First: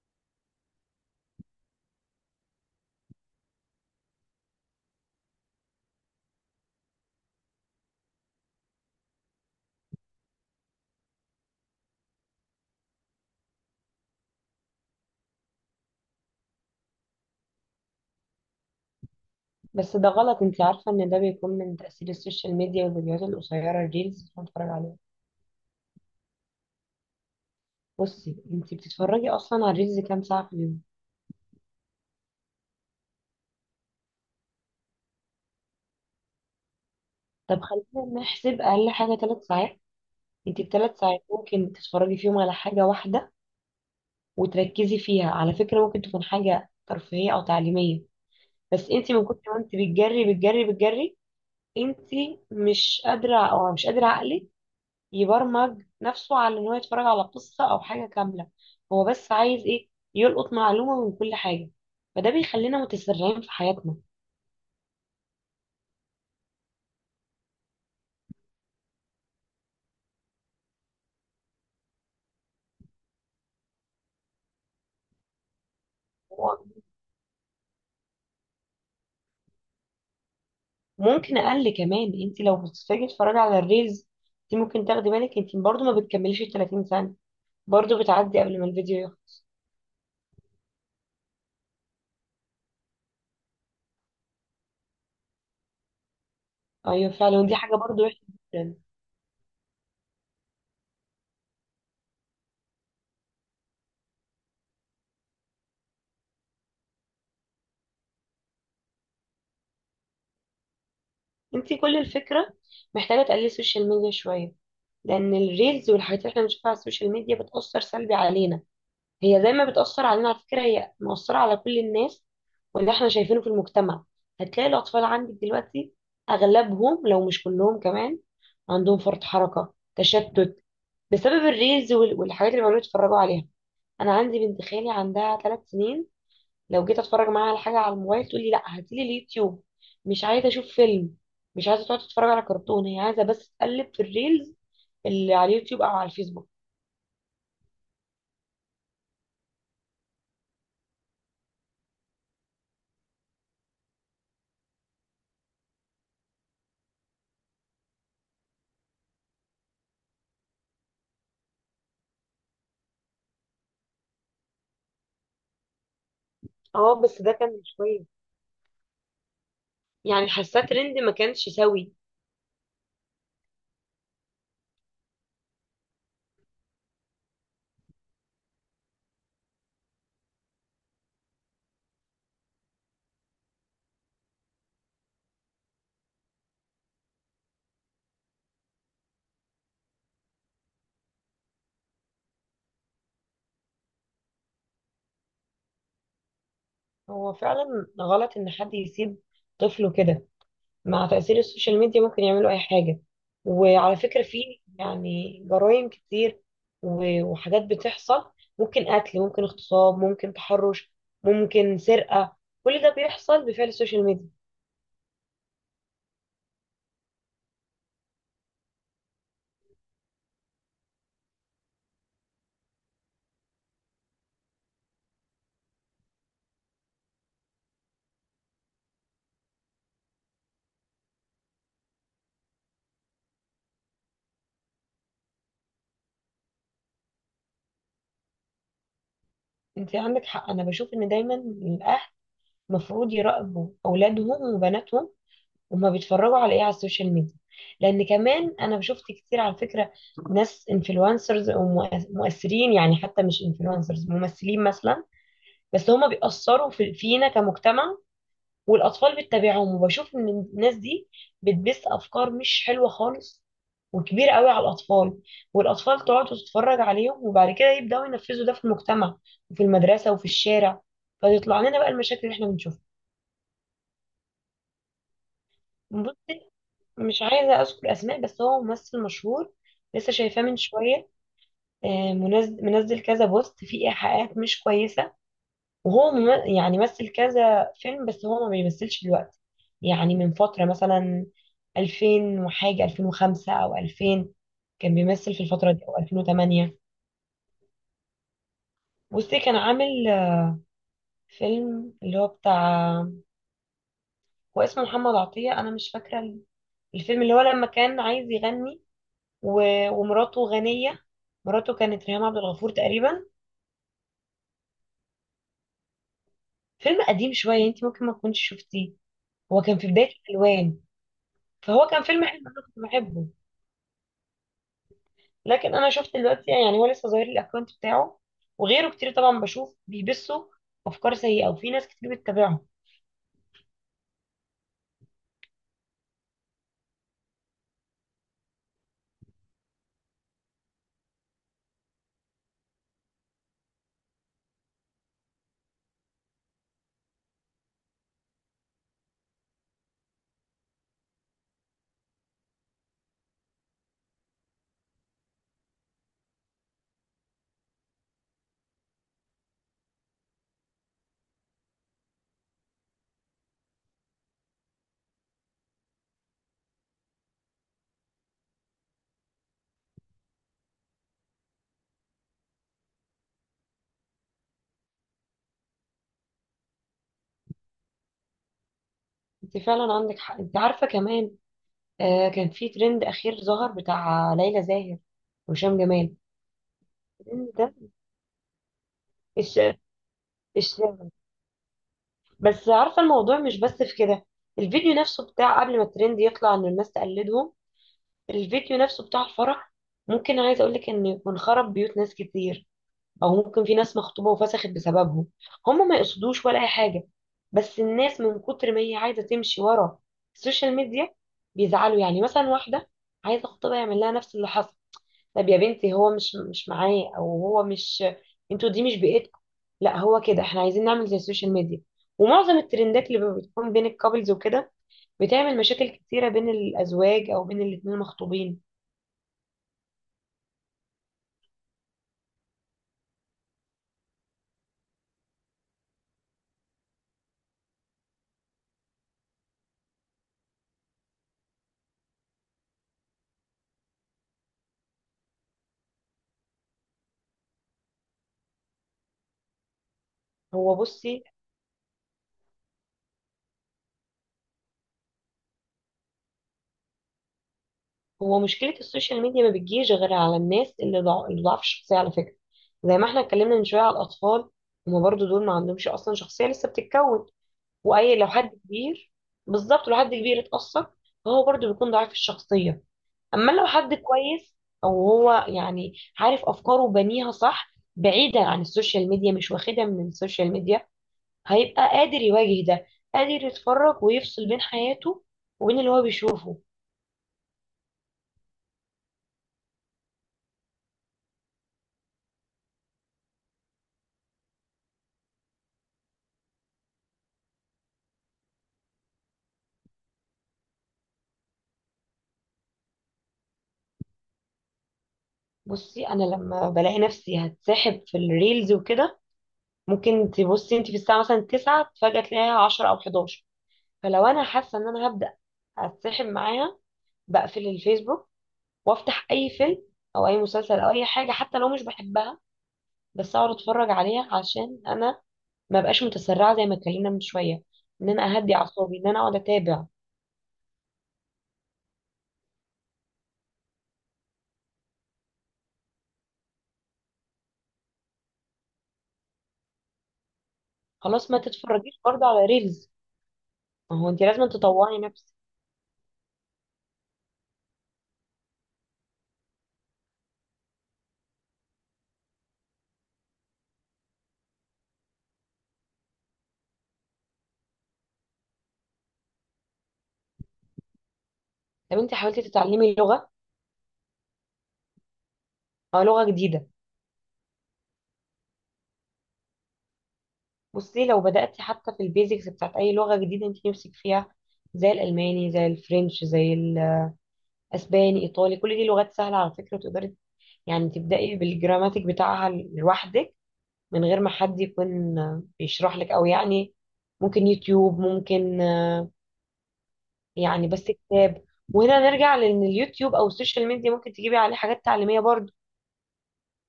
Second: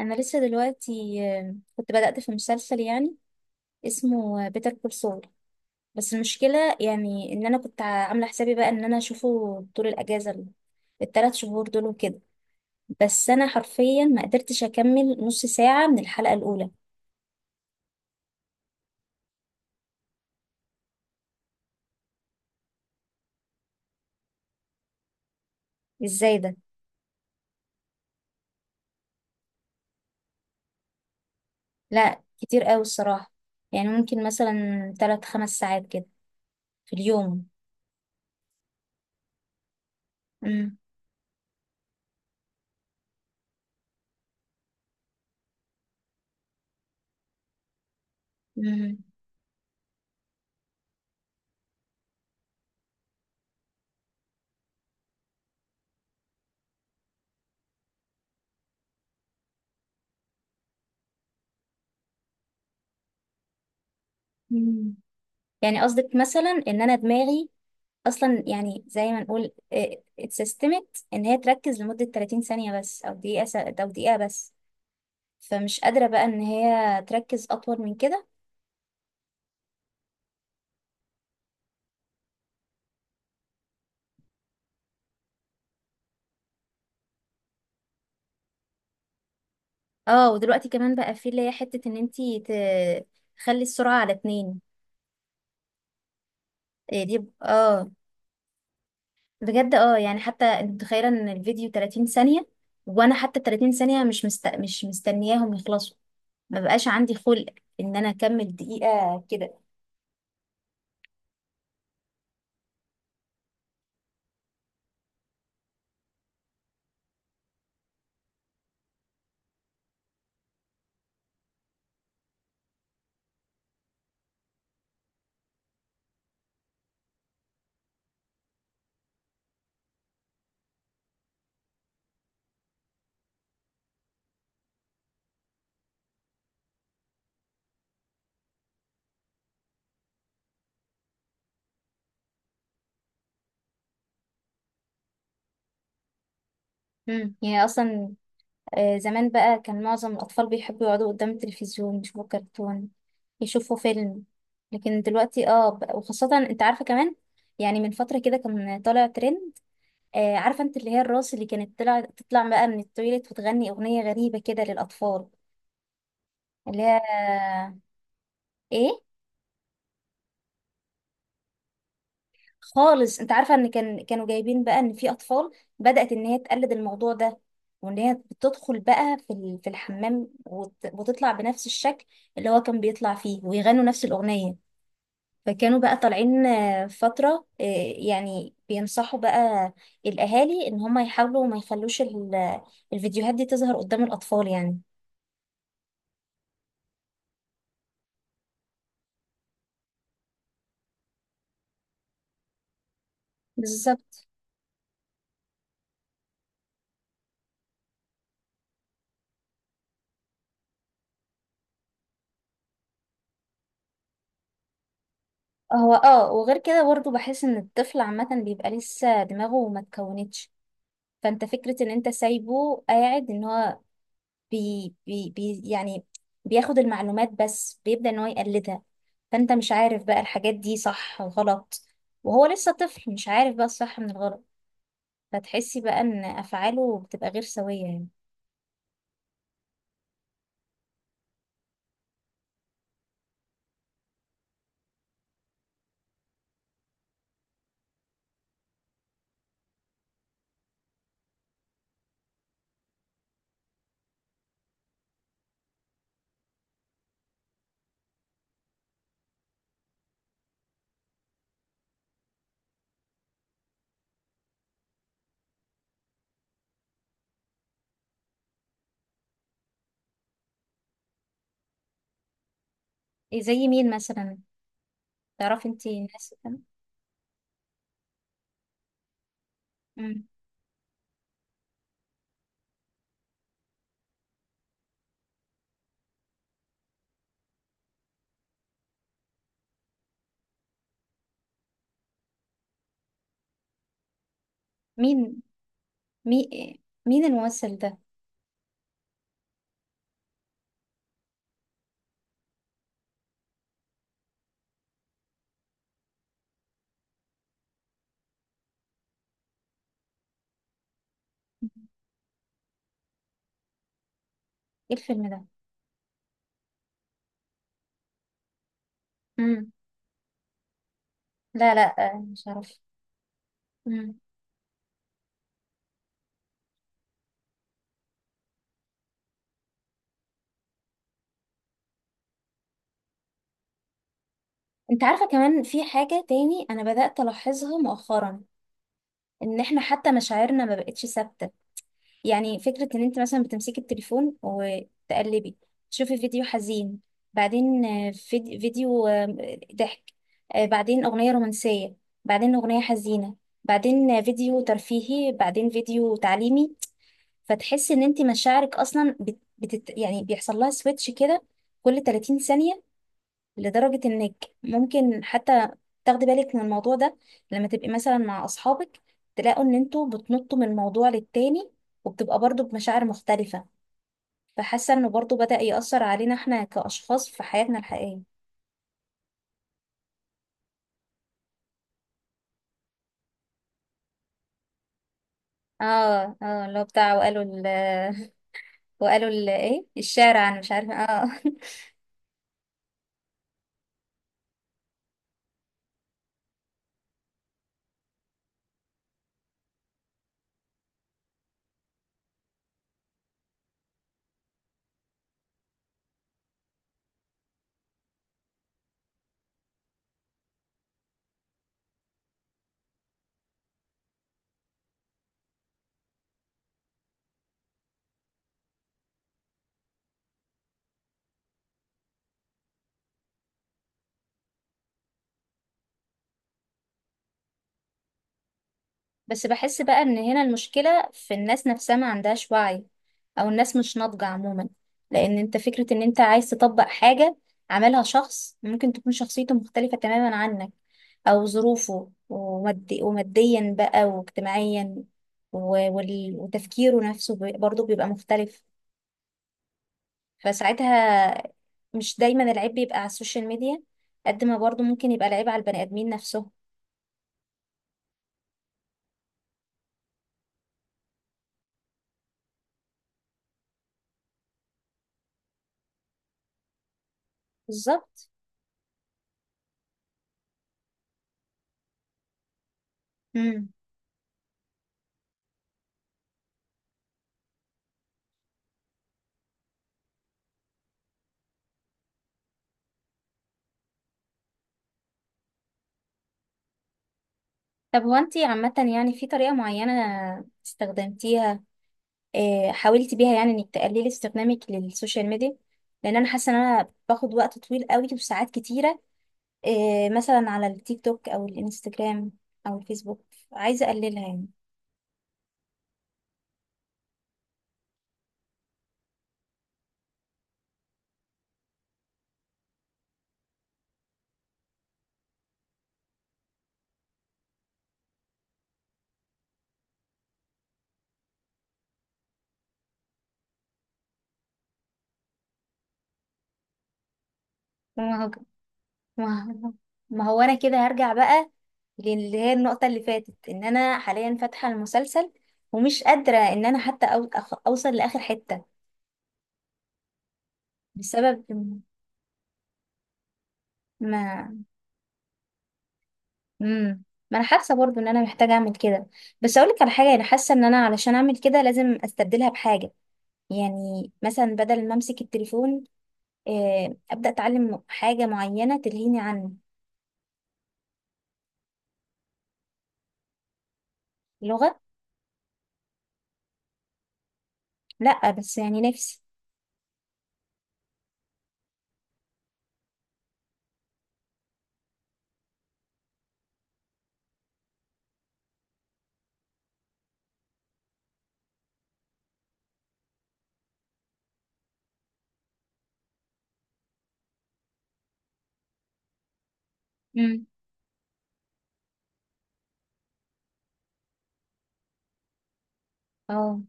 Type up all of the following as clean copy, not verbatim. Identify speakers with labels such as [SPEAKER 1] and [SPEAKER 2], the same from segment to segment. [SPEAKER 1] انا لسه دلوقتي كنت بدأت في مسلسل يعني اسمه بيتر كول سول. بس المشكلة يعني ان انا كنت عاملة حسابي بقى ان انا اشوفه طول الاجازة التلات شهور دول وكده. بس انا حرفيا ما قدرتش اكمل نص ساعة من الحلقة الاولى.
[SPEAKER 2] بس ده غلط. انت عارفة ان ده بيكون من تأثير السوشيال ميديا والفيديوهات القصيرة الريلز اللي بنتفرج عليها.
[SPEAKER 1] ازاي ده؟
[SPEAKER 2] بصي، انت بتتفرجي اصلا على الريلز كام ساعة في اليوم؟
[SPEAKER 1] لا، كتير قوي الصراحة. يعني ممكن مثلا 3-5 ساعات كده في اليوم.
[SPEAKER 2] طب خلينا نحسب اقل حاجة 3 ساعات. انت
[SPEAKER 1] مم.
[SPEAKER 2] ب 3 ساعات ممكن تتفرجي فيهم على حاجة واحدة وتركزي فيها، على فكرة ممكن تكون حاجة ترفيهية او تعليمية. بس
[SPEAKER 1] مم.
[SPEAKER 2] انت من كتر ما انت بتجري بتجري بتجري، انت مش قادرة، او مش قادرة عقلك يبرمج نفسه على ان هو يتفرج على قصة او حاجة كاملة. هو بس عايز ايه؟ يلقط معلومة من كل حاجة. فده بيخلينا متسرعين في حياتنا.
[SPEAKER 1] مم. يعني قصدك مثلا ان انا دماغي اصلا يعني زي ما نقول إيه، اتسيستمت ان هي تركز لمدة 30 ثانية بس او دقيقة او دقيقة بس. فمش قادرة بقى ان هي تركز اطول من كده.
[SPEAKER 2] ممكن اقل كمان، انت لو بتتفاجئي تتفرجي على الريلز، انت ممكن تاخدي بالك انت برضو ما بتكمليش ال 30 ثانية. برضو بتعدي قبل ما الفيديو يخلص.
[SPEAKER 1] اه، ودلوقتي كمان بقى في اللي هي حتة ان انتي تخلي السرعة على 2. إيه
[SPEAKER 2] ايوه
[SPEAKER 1] دي،
[SPEAKER 2] فعلا، ودي حاجة برضو وحشة جدا.
[SPEAKER 1] بجد يعني حتى انت متخيلة ان الفيديو 30 ثانية، وانا حتى 30 ثانية مش مستنياهم يخلصوا. ما بقاش عندي خلق ان انا اكمل دقيقة كده.
[SPEAKER 2] انت كل الفكرة محتاجة تقللي السوشيال ميديا شوية، لان الريلز والحاجات اللي احنا بنشوفها على السوشيال ميديا بتأثر سلبي علينا. هي زي ما بتأثر علينا، على فكرة هي مؤثرة على كل الناس واللي احنا شايفينه في المجتمع. هتلاقي الأطفال عندك دلوقتي أغلبهم لو مش كلهم كمان عندهم فرط حركة تشتت بسبب الريلز والحاجات اللي بيقعدوا يتفرجوا عليها. أنا عندي بنت خالي عندها 3 سنين، لو جيت أتفرج معاها على حاجة على الموبايل تقول لي لا هاتيلي اليوتيوب، مش عايزة أشوف فيلم، مش عايزة تقعد تتفرج على كرتون، هي عايزة بس تقلب في الريلز اللي على اليوتيوب أو على الفيسبوك.
[SPEAKER 1] يعني اصلا زمان بقى كان معظم الأطفال بيحبوا يقعدوا قدام التلفزيون يشوفوا كرتون، يشوفوا فيلم. لكن دلوقتي وخاصة انت عارفة كمان. يعني من فترة كده كان طالع ترند، عارفة انت اللي هي الراس اللي كانت تطلع بقى من التويليت وتغني أغنية غريبة كده للأطفال، اللي هي
[SPEAKER 2] اه، بس ده كان مش كويس.
[SPEAKER 1] ايه.
[SPEAKER 2] يعني حاساه ترند ما كانش سوي.
[SPEAKER 1] خالص، انت عارفه ان كانوا جايبين بقى ان في اطفال بدات ان هي تقلد الموضوع ده، وان هي بتدخل بقى في في الحمام وتطلع بنفس الشكل اللي هو كان بيطلع فيه ويغنوا نفس الاغنيه. فكانوا بقى طالعين فتره يعني بينصحوا بقى الاهالي ان هم يحاولوا ما يخلوش الفيديوهات دي تظهر قدام الاطفال يعني.
[SPEAKER 2] هو فعلا غلط ان حد يسيب طفله كده. مع تأثير السوشيال ميديا ممكن يعملوا اي حاجة. وعلى فكرة
[SPEAKER 1] بالظبط.
[SPEAKER 2] في يعني جرائم كتير وحاجات بتحصل. ممكن قتل، ممكن اغتصاب، ممكن تحرش، ممكن سرقة. كل ده بيحصل بفعل السوشيال ميديا.
[SPEAKER 1] هو وغير كده برضه بحس ان الطفل عامه بيبقى لسه دماغه ما اتكونتش. فانت فكرة ان انت سايبه قاعد ان هو بي بي بي يعني بياخد المعلومات بس بيبدأ ان هو يقلدها. فانت مش عارف بقى الحاجات دي صح وغلط، وهو لسه طفل مش عارف بقى الصح من الغلط. فتحسي بقى ان افعاله بتبقى غير سوية يعني.
[SPEAKER 2] انت عندك حق. انا بشوف ان دايما الاهل المفروض يراقبوا اولادهم وبناتهم، هما بيتفرجوا على ايه على السوشيال ميديا. لان كمان انا شفت كتير على فكره ناس انفلونسرز ومؤثرين، يعني حتى مش انفلونسرز، ممثلين مثلا، بس هما بيأثروا في فينا كمجتمع. والاطفال بتتابعهم، وبشوف ان الناس دي بتبث افكار مش حلوه خالص، وكبيره قوي على الاطفال. والاطفال تقعد وتتفرج عليهم وبعد كده يبداوا ينفذوا ده في المجتمع وفي المدرسه وفي الشارع. فتطلع لنا بقى المشاكل اللي احنا بنشوفها.
[SPEAKER 1] إيه زي مين مثلا؟ تعرفي انتي
[SPEAKER 2] بص،
[SPEAKER 1] الناس كده؟
[SPEAKER 2] مش عايزة أذكر أسماء، بس هو ممثل مشهور. لسه
[SPEAKER 1] مم.
[SPEAKER 2] شايفاه من شوية. منزل كذا بوست فيه إيحاءات مش كويسة. وهو يعني مثل كذا فيلم، بس هو ما بيمثلش دلوقتي. يعني من فترة، مثلا 2000 وحاجة، 2005 أو 2000 كان بيمثل
[SPEAKER 1] مين،
[SPEAKER 2] في الفترة دي، أو
[SPEAKER 1] مين،
[SPEAKER 2] 2008.
[SPEAKER 1] مين الممثل ده؟
[SPEAKER 2] بصي، كان عامل فيلم، اللي هو بتاع، هو اسمه محمد عطية، أنا مش فاكرة الفيلم، اللي هو لما كان عايز يغني ومراته غنية. مراته كانت ريهام عبد الغفور تقريبا.
[SPEAKER 1] ايه الفيلم ده؟
[SPEAKER 2] فيلم قديم شوية، انت ممكن ما تكونش شفتيه. هو
[SPEAKER 1] مم.
[SPEAKER 2] كان في بداية الألوان.
[SPEAKER 1] لا،
[SPEAKER 2] فهو كان
[SPEAKER 1] لا،
[SPEAKER 2] فيلم حلو
[SPEAKER 1] مش
[SPEAKER 2] انا كنت
[SPEAKER 1] عارف.
[SPEAKER 2] بحبه.
[SPEAKER 1] مم.
[SPEAKER 2] لكن انا شفت دلوقتي، يعني هو لسه ظاهر لي الاكونت بتاعه، وغيره كتير طبعا، بشوف بيبثوا افكار سيئة، وفي ناس كتير بتتابعه.
[SPEAKER 1] انت عارفة كمان في حاجة تاني انا بدأت الاحظها مؤخرا، ان احنا حتى مشاعرنا ما بقتش ثابته. يعني فكره ان انت مثلا بتمسكي التليفون وتقلبي، تشوفي فيديو حزين، بعدين فيديو ضحك، بعدين اغنيه رومانسيه، بعدين اغنيه حزينه، بعدين فيديو ترفيهي، بعدين فيديو تعليمي. فتحسي ان انت مشاعرك اصلا يعني بيحصل لها سويتش كده كل 30 ثانيه. لدرجة انك ممكن حتى تاخدي بالك من الموضوع ده لما تبقي مثلا مع اصحابك، تلاقوا ان انتوا بتنطوا من موضوع للتاني، وبتبقى برضو بمشاعر مختلفة. فحاسة انه برضو بدأ يأثر علينا احنا كأشخاص في حياتنا الحقيقية.
[SPEAKER 2] انت فعلا عندك حق. انت عارفة كمان، آه كان في ترند اخير ظهر بتاع ليلى زاهر وهشام جمال.
[SPEAKER 1] اه، اه، اللي هو بتاع وقالوا
[SPEAKER 2] الترند
[SPEAKER 1] ال
[SPEAKER 2] ده،
[SPEAKER 1] وقالوا ال
[SPEAKER 2] الش...
[SPEAKER 1] ايه الشارع، انا مش
[SPEAKER 2] الش...
[SPEAKER 1] عارفة
[SPEAKER 2] بس عارفة الموضوع مش بس في كده. الفيديو نفسه بتاع قبل ما الترند يطلع ان الناس تقلدهم، الفيديو نفسه بتاع الفرح، ممكن عايز اقولك ان يكون خرب بيوت ناس كتير، او ممكن في ناس مخطوبة وفسخت بسببهم. هم ما يقصدوش ولا اي حاجة، بس الناس من كتر ما هي عايزة تمشي ورا السوشيال ميديا بيزعلوا. يعني مثلا واحدة عايزة خطيبها يعمل لها نفس اللي حصل. طب يا بنتي هو مش معاه، او هو مش، انتوا دي مش بيئتكم. لا هو كده احنا عايزين نعمل زي السوشيال ميديا. ومعظم الترندات اللي بتكون بين الكابلز وكده بتعمل مشاكل كتيرة بين الازواج او بين الاتنين المخطوبين.
[SPEAKER 1] بس بحس بقى ان هنا المشكلة في الناس نفسها، ما عندهاش وعي، او الناس مش ناضجة عموما. لان انت فكرة ان انت عايز تطبق حاجة عملها شخص ممكن تكون شخصيته مختلفة تماما عنك، او ظروفه ومادي وماديا بقى واجتماعيا وتفكيره نفسه برضه بيبقى مختلف
[SPEAKER 2] هو بصي،
[SPEAKER 1] فساعتها. مش دايما العيب بيبقى على السوشيال ميديا، قد ما برضه ممكن يبقى العيب على البني ادمين نفسهم.
[SPEAKER 2] هو مشكلة السوشيال ميديا ما بتجيش غير على الناس اللي اللي ضعف الشخصية، على فكرة. زي ما احنا اتكلمنا من شوية على الاطفال، هما برضو دول ما عندهمش اصلا شخصية، لسه بتتكون. واي لو
[SPEAKER 1] بالظبط.
[SPEAKER 2] حد كبير، بالظبط لو حد كبير اتأثر فهو برضو بيكون ضعيف الشخصية. اما لو
[SPEAKER 1] مم.
[SPEAKER 2] حد كويس وهو يعني عارف افكاره وبنيها صح بعيدا عن السوشيال ميديا، مش واخدها من السوشيال ميديا، هيبقى قادر يواجه ده، قادر يتفرج ويفصل بين حياته وبين اللي هو بيشوفه.
[SPEAKER 1] طب هو انتي عامة، يعني في طريقة معينة استخدمتيها، حاولتي بيها يعني انك تقللي استخدامك للسوشيال ميديا؟ لان انا حاسة ان انا باخد وقت طويل قوي وساعات كتيرة، مثلا على التيك توك او الانستجرام او الفيسبوك. عايزة اقللها يعني.
[SPEAKER 2] بصي، انا لما بلاقي نفسي هتسحب في الريلز وكده، ممكن تبصي انت في الساعه مثلا 9، فجاه تلاقيها 10 او 11. فلو انا حاسه ان انا هبدا هتسحب معاها، بقفل الفيسبوك وافتح اي فيلم او اي مسلسل او اي حاجه حتى لو مش بحبها، بس اقعد اتفرج عليها عشان انا ما بقاش متسرعه زي ما اتكلمنا من شويه، ان
[SPEAKER 1] ما هو
[SPEAKER 2] انا اهدي اعصابي، ان انا اقعد
[SPEAKER 1] ما هو
[SPEAKER 2] اتابع.
[SPEAKER 1] ما هو انا كده هرجع بقى للي هي النقطة اللي فاتت، ان انا حاليا فاتحة المسلسل ومش قادرة ان انا حتى اوصل لاخر حتة
[SPEAKER 2] خلاص ما
[SPEAKER 1] بسبب.
[SPEAKER 2] تتفرجيش برضه على ريلز. ما هو انت لازم
[SPEAKER 1] ما
[SPEAKER 2] تطوعي نفسك.
[SPEAKER 1] امم ما انا حاسه برضو ان انا محتاجه اعمل كده. بس اقول لك على حاجه، انا حاسه ان انا علشان اعمل كده لازم استبدلها بحاجه. يعني مثلا بدل ما امسك التليفون، ابدا اتعلم حاجه معينه تلهيني عن.
[SPEAKER 2] طب انت حاولتي تتعلمي لغه
[SPEAKER 1] لغه.
[SPEAKER 2] او لغه جديده؟
[SPEAKER 1] لا، بس يعني نفسي.
[SPEAKER 2] بصي، لو بداتي حتى في البيزكس بتاعت اي لغه جديده انت نفسك فيها، زي الالماني، زي الفرنش، زي الاسباني، ايطالي، كل دي لغات سهله على فكره. تقدري يعني تبداي بالجراماتيك بتاعها لوحدك، من غير ما حد يكون بيشرح لك، او يعني ممكن يوتيوب، ممكن
[SPEAKER 1] امم
[SPEAKER 2] يعني بس كتاب. وهنا نرجع لان اليوتيوب او السوشيال ميديا ممكن تجيبي عليه حاجات تعليميه برضه.
[SPEAKER 1] اه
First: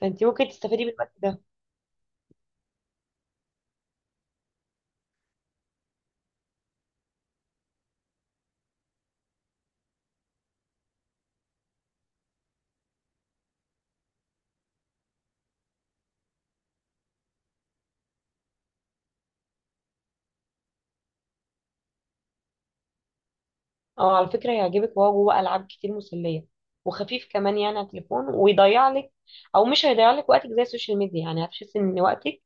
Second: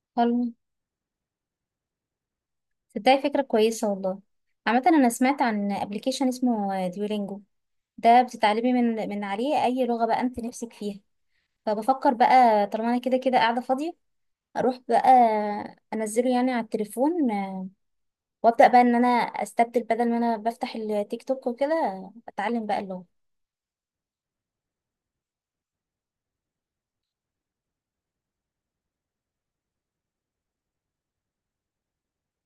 [SPEAKER 2] فانت
[SPEAKER 1] حلو.
[SPEAKER 2] ممكن تستفيدي من الوقت ده.
[SPEAKER 1] تصدقي فكره كويسه والله. عامه انا سمعت عن ابلكيشن اسمه ديولينجو، ده بتتعلمي من عليه اي لغه بقى انت نفسك فيها. فبفكر بقى طالما انا كده كده قاعده فاضيه، اروح بقى انزله يعني على التليفون، وابدا بقى ان انا استبدل، بدل ما انا بفتح التيك توك وكده اتعلم بقى اللغه.
[SPEAKER 2] او على فكره هيعجبك، وهو جوه العاب كتير مسليه، وخفيف كمان يعني على التليفون، ويضيع لك، او مش هيضيع لك وقتك زي السوشيال ميديا، يعني هتحسي ان وقتك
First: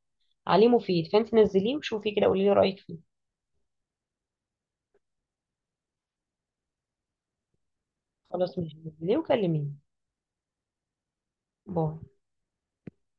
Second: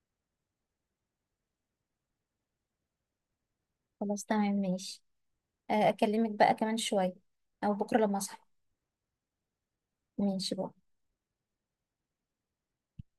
[SPEAKER 2] عليه مفيد. فانت نزليه وشوفي كده، قولي لي رايك فيه.
[SPEAKER 1] خلاص، تمام، ماشي. اكلمك بقى كمان شويه او بكره لما اصحى.
[SPEAKER 2] خلاص ماشي، نزليه وكلميني.
[SPEAKER 1] ماشي بقى.
[SPEAKER 2] باي.